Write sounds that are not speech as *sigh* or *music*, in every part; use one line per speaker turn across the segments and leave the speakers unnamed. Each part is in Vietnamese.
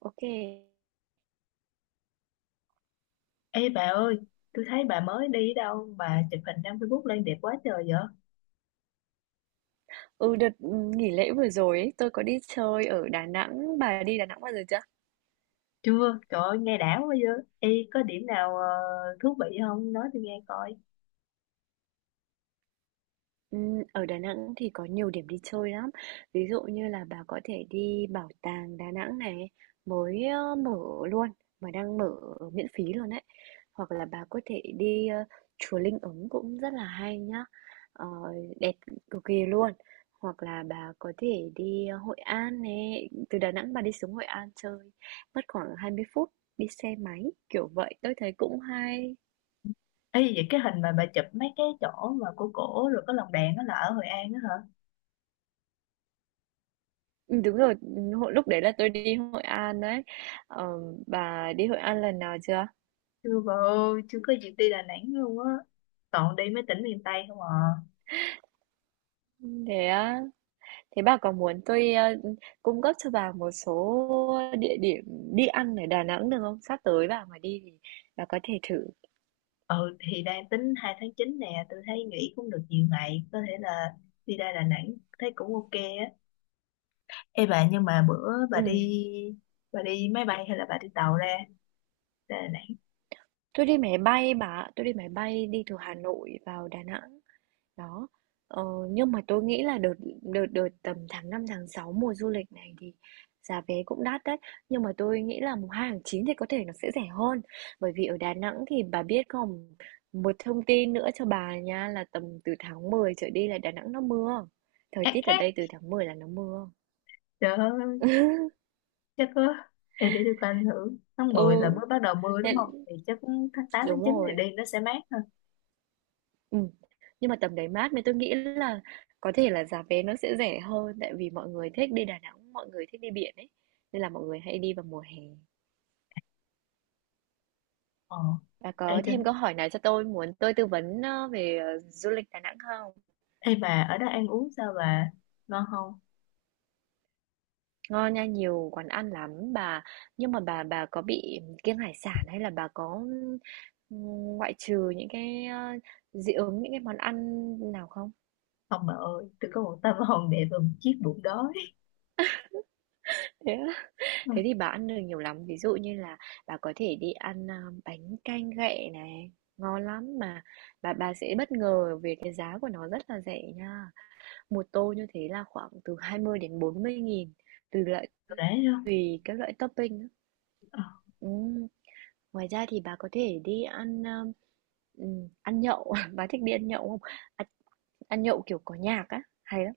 OK.
Ê bà ơi, tôi thấy bà mới đi đâu. Bà chụp hình đăng Facebook lên đẹp quá trời vậy?
Ừ, đợt ừ, nghỉ lễ vừa rồi ấy, tôi có đi chơi ở Đà Nẵng, bà đi Đà Nẵng bao giờ chưa?
Chưa, trời ơi, nghe đã quá vậy. Ê, có điểm nào thú vị không? Nói tôi nghe coi.
Ở Đà Nẵng thì có nhiều điểm đi chơi lắm. Ví dụ như là bà có thể đi Bảo tàng Đà Nẵng này, mới mở luôn, mà đang mở miễn phí luôn đấy. Hoặc là bà có thể đi, chùa Linh Ứng cũng rất là hay nhá, ờ, đẹp cực kỳ luôn. Hoặc là bà có thể đi, Hội An này, từ Đà Nẵng bà đi xuống Hội An chơi mất khoảng 20 phút đi xe máy, kiểu vậy. Tôi thấy cũng hay.
Ê, vậy cái hình mà bà chụp mấy cái chỗ mà cổ cổ rồi có lồng đèn đó là ở Hội An đó hả?
Đúng rồi, hồi lúc đấy là tôi đi Hội An đấy. Ờ, bà đi Hội An lần nào chưa?
Chưa bà ơi, chưa có dịp đi Đà Nẵng luôn á. Toàn đi mấy tỉnh miền Tây không à.
Ừ, thế á, thế bà có muốn tôi, cung cấp cho bà một số địa điểm đi ăn ở Đà Nẵng được không? Sắp tới bà mà đi thì bà có thể thử.
Ừ, thì đang tính 2/9 nè, tôi thấy nghỉ cũng được nhiều ngày. Có thể là đi ra Đà Nẵng, thấy cũng ok á. Ê bà, nhưng mà bữa bà
Ừm,
đi bà đi máy bay hay là bà đi tàu ra Đà Nẵng.
tôi đi máy bay bà ạ, tôi đi máy bay đi từ Hà Nội vào Đà Nẵng. Đó, ờ, nhưng mà tôi nghĩ là đợt đợt đợt tầm tháng 5 tháng 6 mùa du lịch này thì giá vé cũng đắt đấy. Nhưng mà tôi nghĩ là mùng 2 tháng 9 thì có thể nó sẽ rẻ hơn. Bởi vì ở Đà Nẵng thì bà biết không, một thông tin nữa cho bà nha là tầm từ tháng 10 trở đi là Đà Nẵng nó mưa. Thời
Ác
tiết ở
ác,
đây từ tháng 10 là nó mưa.
trời ơi,
*laughs*
chắc có. Ê, để tôi coi ảnh thử, tháng 10 là
Ừ,
mới bắt đầu mưa đúng không,
nên-
thì chắc tháng tám tháng
Đúng
chín thì
rồi.
đi nó sẽ mát hơn
Ừm, nhưng mà tầm đấy mát nên tôi nghĩ là có thể là giá vé nó sẽ rẻ hơn, tại vì mọi người thích đi Đà Nẵng, mọi người thích đi biển ấy, nên là mọi người hay đi vào mùa hè.
ờ
Bà
Ê,
có
tôi...
thêm câu hỏi nào cho tôi, muốn tôi tư vấn, về du lịch Đà Nẵng không?
Ê bà, ở đó ăn uống sao bà, ngon không?
Ngon nha, nhiều quán ăn lắm bà. Nhưng mà bà có bị kiêng hải sản hay là bà có, ừm, ngoại trừ những cái, dị ứng những cái món ăn nào không?
Không bà ơi, tôi có một tâm hồn đẹp và một chiếc bụng đói.
Thế á?
*laughs*
Thế
Ừ,
thì bà ăn được nhiều lắm, ví dụ như là bà có thể đi ăn, bánh canh ghẹ này, ngon lắm mà bà sẽ bất ngờ về cái giá của nó rất là rẻ nha. Một tô như thế là khoảng từ 20 đến 40 nghìn tùy loại,
rẻ không?
tùy các loại topping á.
Ờ.
Ừm, Ngoài ra thì bà có thể đi ăn, ăn nhậu, *laughs* bà thích đi ăn nhậu không? Ăn ăn nhậu, kiểu, có nhạc á, hay lắm.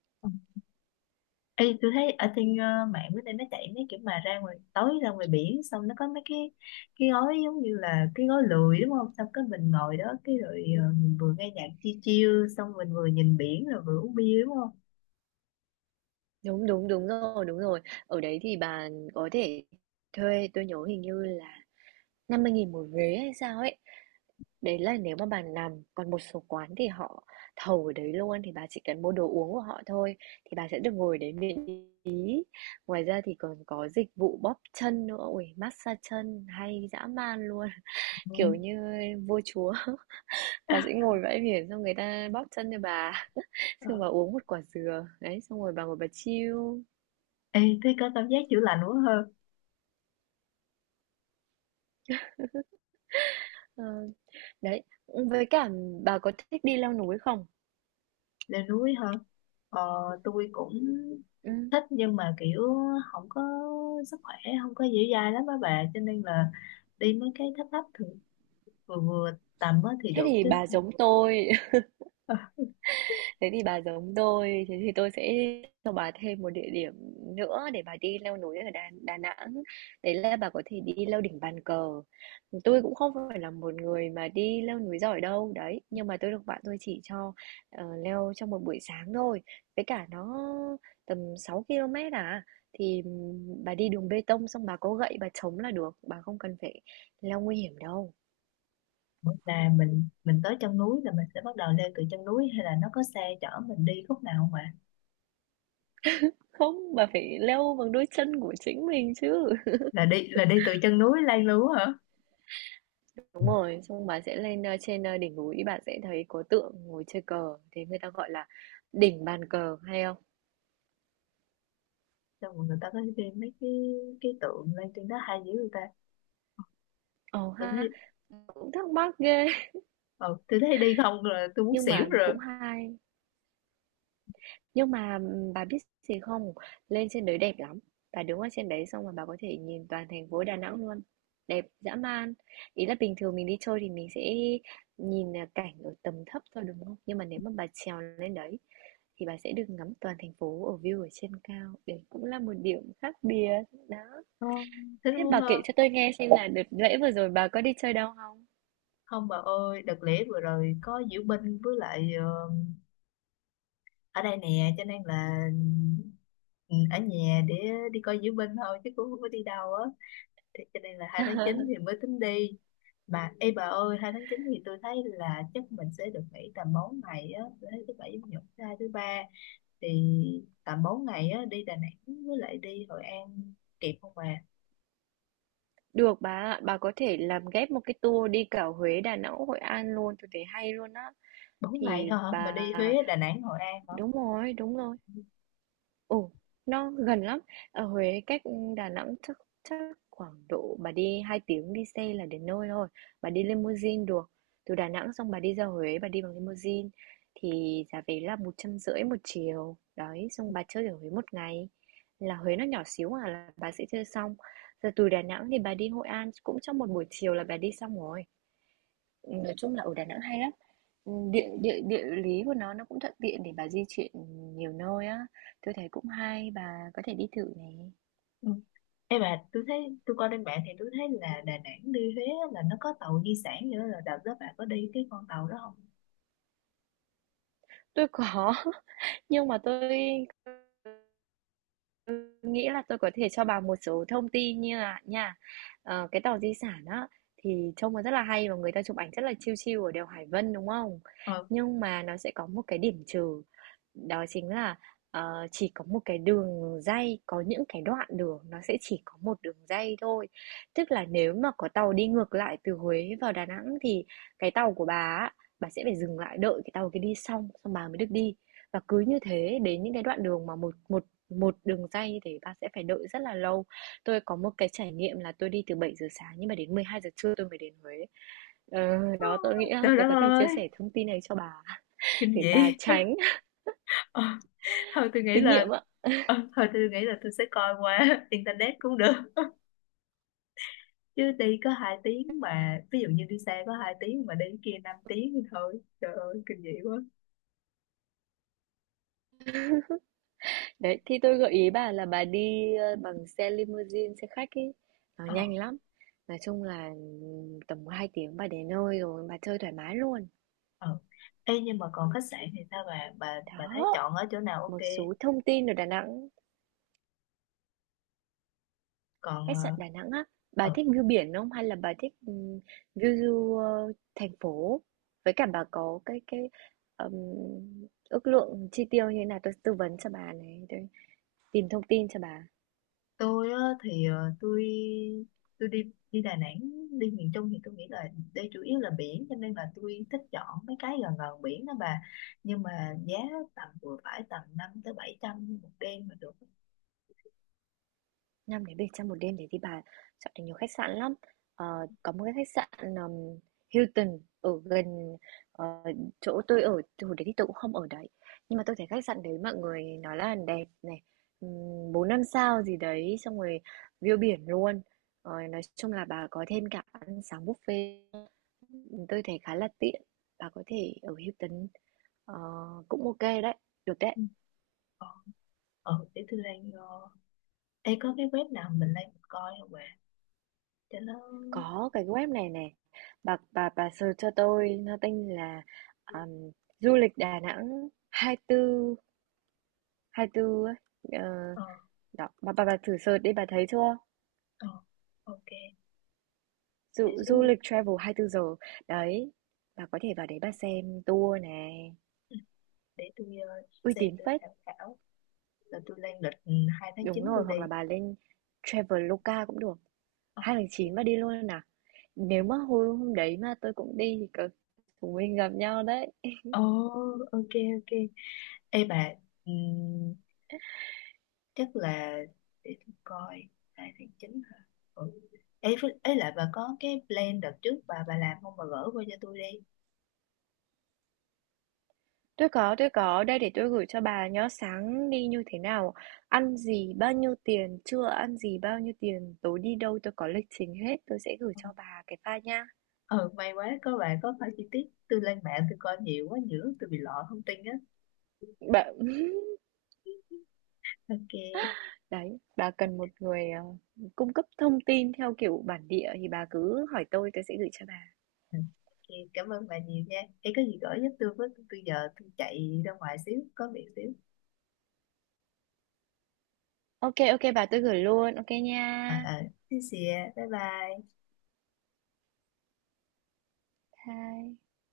Ê, tôi thấy ở trên mạng bữa nay nó chạy mấy kiểu mà ra ngoài, tối ra ngoài biển, xong nó có mấy cái gói giống như là cái gói lười đúng không, xong cái mình ngồi đó cái rồi mình vừa nghe nhạc chill chill xong mình vừa nhìn biển rồi vừa uống bia đúng không?
Đúng, đúng, đúng rồi, đúng rồi. Ở đấy thì bà có thể thuê, tôi nhớ hình như là 50 nghìn một ghế hay sao ấy. Đấy là nếu mà bà nằm, còn một số quán thì họ thầu ở đấy luôn thì bà chỉ cần mua đồ uống của họ thôi thì bà sẽ được ngồi đấy miễn phí. Ngoài ra thì còn có dịch vụ bóp chân nữa, ui massage chân hay dã man luôn, *laughs*
Ừ.
kiểu như vua chúa. *laughs* Bà sẽ ngồi bãi biển xong người ta bóp chân cho bà, *laughs*
Ờ.
xong bà uống một quả dừa, đấy xong rồi bà ngồi bà chill.
Ê, thế có cảm giác chữa lành quá hơn.
Ờ, đấy, với cả bà có thích đi leo núi không?
Lên núi hơn, ờ, tôi cũng
Ừ.
thích, nhưng mà kiểu không có sức khỏe, không có dẻo dai lắm á bà, cho nên là đi mấy cái thấp thấp, thường vừa vừa tầm á thì
Thế
được
thì
chứ.
bà giống tôi Thế thì bà giống tôi, thế thì tôi sẽ cho bà thêm một địa điểm nữa để bà đi leo núi ở Đà Nẵng. Đấy là bà có thể đi leo đỉnh Bàn Cờ. Tôi cũng không phải là một người mà đi leo núi giỏi đâu, đấy. Nhưng mà tôi được bạn tôi chỉ cho leo trong một buổi sáng thôi. Với cả nó tầm 6 km à. Thì bà đi đường bê tông xong bà có gậy bà chống là được. Bà không cần phải leo nguy hiểm đâu.
Là mình tới chân núi là mình sẽ bắt đầu leo từ chân núi, hay là nó có xe chở mình đi khúc nào không ạ?
Không, bà phải leo bằng đôi chân của chính mình chứ.
Là đi từ chân núi lên luôn á hả?
Đúng rồi, xong bạn sẽ lên, trên đỉnh núi, bạn sẽ thấy có tượng ngồi chơi cờ, thế người ta gọi là đỉnh Bàn Cờ, hay không?
Xong rồi người ta có đi mấy cái tượng lên trên đó hay dữ, người ta...
Ờ
tôi
ha,
thấy
cũng thắc mắc ghê, *laughs*
ờ, tôi thấy đi không là tôi muốn
nhưng
xỉu
mà
rồi.
cũng hay. Nhưng mà, bà biết gì không? Lên trên đấy đẹp lắm. Bà đứng ở trên đấy xong mà bà có thể nhìn toàn thành phố Đà Nẵng luôn. Đẹp dã man. Ý là bình thường mình đi chơi thì mình sẽ nhìn à, cảnh ở tầm thấp thôi đúng không? Nhưng mà nếu mà bà trèo lên đấy thì bà sẽ được ngắm toàn thành phố ở view ở trên cao. Đấy cũng là một điểm khác biệt. Đó.
Không, thế nó
Thế
muốn...
bà kể cho tôi nghe xem là đợt lễ vừa rồi bà có đi chơi đâu không?
Không bà ơi, đợt lễ vừa rồi có diễu binh với lại ở đây nè, cho nên là ừ, ở nhà để đi coi diễu binh thôi chứ cũng không có đi đâu á, thì cho nên là 2/9 thì
*laughs*
mới tính đi. Mà ê bà ơi, 2/9 thì tôi thấy là chắc mình sẽ được nghỉ tầm 4 ngày á, tôi thấy thứ bảy chủ nhật thứ hai thứ ba, thì tầm 4 ngày á đi Đà Nẵng với lại đi Hội An kịp không bà?
Được bà ạ, bà có thể làm ghép một cái tour đi cả Huế, Đà Nẵng, Hội An luôn, tôi thấy hay luôn á.
Bốn ngày
Thì
thôi hả mà
bà
đi Huế Đà Nẵng Hội An hả?
Đúng rồi, đúng rồi. Ừ, nó gần lắm. Ở Huế cách Đà Nẵng chắc chắc khoảng độ bà đi 2 tiếng đi xe là đến nơi thôi. Bà đi limousine được. Từ Đà Nẵng xong bà đi ra Huế, bà đi bằng limousine thì giá vé là 150 nghìn một chiều. Đấy, xong bà chơi ở Huế một ngày. Là Huế nó nhỏ xíu à là bà sẽ chơi xong. Giờ từ Đà Nẵng thì bà đi Hội An cũng trong một buổi chiều là bà đi xong rồi. Nói chung là ở Đà Nẵng hay lắm. Ừ, địa địa địa lý của nó cũng thuận tiện để bà di chuyển nhiều nơi á, tôi thấy cũng hay, bà có thể đi thử này.
Ừ. Ê bà, tôi thấy tôi coi trên mạng thì tôi thấy là Đà Nẵng đi Huế á, là nó có tàu di sản nữa, là đợt đó bà có đi cái con tàu đó không?
Tôi có. *laughs* Nhưng mà tôi nghĩ là tôi có thể cho bà một số thông tin như là nha, cái tàu di sản á thì trông nó rất là hay và người ta chụp ảnh rất là chill chill ở đèo Hải Vân đúng không?
Ờ,
Nhưng mà nó sẽ có một cái điểm trừ, đó chính là chỉ có một cái đường ray, có những cái đoạn đường nó sẽ chỉ có một đường ray thôi. Tức là nếu mà có tàu đi ngược lại từ Huế vào Đà Nẵng thì cái tàu của bà á, bà sẽ phải dừng lại đợi cái tàu kia đi xong xong bà mới được đi. Và cứ như thế đến những cái đoạn đường mà một một một đường dây như thế bạn sẽ phải đợi rất là lâu. Tôi có một cái trải nghiệm là tôi đi từ 7 giờ sáng nhưng mà đến 12 giờ trưa tôi mới đến Huế. Ờ, tôi nghĩ là
trời đất
tôi có thể chia
ơi,
sẻ thông tin này cho bà
kinh
để
dị.
bà
*laughs*
tránh *laughs*
Ờ, thôi tôi nghĩ
kinh nghiệm
là
ạ.
ờ, thôi tôi nghĩ là tôi sẽ coi qua *laughs* internet cũng được, chứ đi có 2 tiếng, mà ví dụ như đi xe có 2 tiếng mà đi cái kia 5 tiếng thì thôi, trời ơi, kinh dị quá.
Đấy, thì tôi gợi ý bà là bà đi, bằng xe limousine, xe khách ấy, nó
Ờ.
nhanh lắm. Nói chung là, tầm 2 tiếng bà đến nơi rồi, bà chơi thoải mái luôn.
Ờ. Ê, nhưng mà còn khách sạn thì sao bà, bà thấy
Đó,
chọn ở chỗ nào ok,
một số thông tin ở Đà Nẵng.
còn
Khách sạn Đà Nẵng á, bà
ờ
thích view biển không hay là bà thích, view thành phố? Với cả bà có cái, ừm, ước lượng chi tiêu như thế nào, tôi tư vấn cho bà này, tôi tìm thông tin cho bà.
tôi á, thì tôi đi đi Đà Nẵng, đi miền Trung thì tôi nghĩ là đây chủ yếu là biển, cho nên là tôi thích chọn mấy cái gần gần biển đó bà, nhưng mà giá tầm vừa phải, tầm năm tới bảy trăm một đêm mà được.
5 đến Bỉ trong một đêm thế thì bà chọn được nhiều khách sạn lắm. Ờ, có một cái khách sạn Hilton ở gần ờ, chỗ tôi ở, thì hồi đấy thì tôi cũng không ở đấy. Nhưng mà tôi thấy khách sạn đấy mọi người nói là đẹp này, 4 5 sao gì đấy, xong rồi view biển luôn. Ờ, nói chung là bà có thêm cả ăn sáng buffet. Tôi thấy khá là tiện. Bà có thể ở Hilton ờ, cũng ok đấy, được đấy.
Ừ. ờ, để tôi đang... Ê, có cái web nào mình lên mình coi không bạn? Cho nó...
Có cái web này nè, bà search cho tôi, nó tên là, ờm, du lịch Đà Nẵng hai tư ấy, ờ,
Ờ,
đó, bà thử search đi, bà thấy chưa?
ờ, ok.
Du
Để xíu
Du
nữa,
lịch travel 24 giờ. Đấy, bà có thể vào đấy bà xem tour này,
để tôi
uy
xem
tín
tôi
phết.
tham khảo. Rồi tôi lên lịch 2 tháng
Đúng
chín
rồi,
tôi
hoặc là
đi.
bà lên Traveloka cũng được.
Ờ.
2 tháng 9 bà đi luôn nè. Nếu mà hôm hôm đấy mà tôi cũng đi thì có chúng mình gặp nhau đấy.
Ồ, ok, ok. Ê bà, ừm, chắc là để tôi coi 2/9 hả? Ừ. Ê, ấy lại bà có cái plan đợt trước bà làm không, bà gửi qua cho tôi đi.
Tôi có, tôi có. Đây để tôi gửi cho bà nhá. Sáng đi như thế nào, ăn gì, bao nhiêu tiền, trưa ăn gì, bao nhiêu tiền, tối đi đâu, tôi có lịch trình hết. Tôi sẽ gửi
Ừ.
cho bà cái file nha.
Ừ, may quá có bà có phải chi tiết. Tôi lên mạng tôi coi nhiều quá, nhiều lúc tôi bị lọ thông tin á.
Bà... *laughs*
Ok.
Đấy, bà cần một người cung cấp thông tin theo kiểu bản địa thì bà cứ hỏi tôi sẽ gửi cho bà.
Ừ. Ok, cảm ơn bà nhiều nha. Em có gì gửi giúp tôi với, tôi giờ tôi chạy ra ngoài xíu, có việc xíu.
Ok, ok bà, tôi gửi luôn. Ok
À,
nha.
à, xin bye bye.
Bye.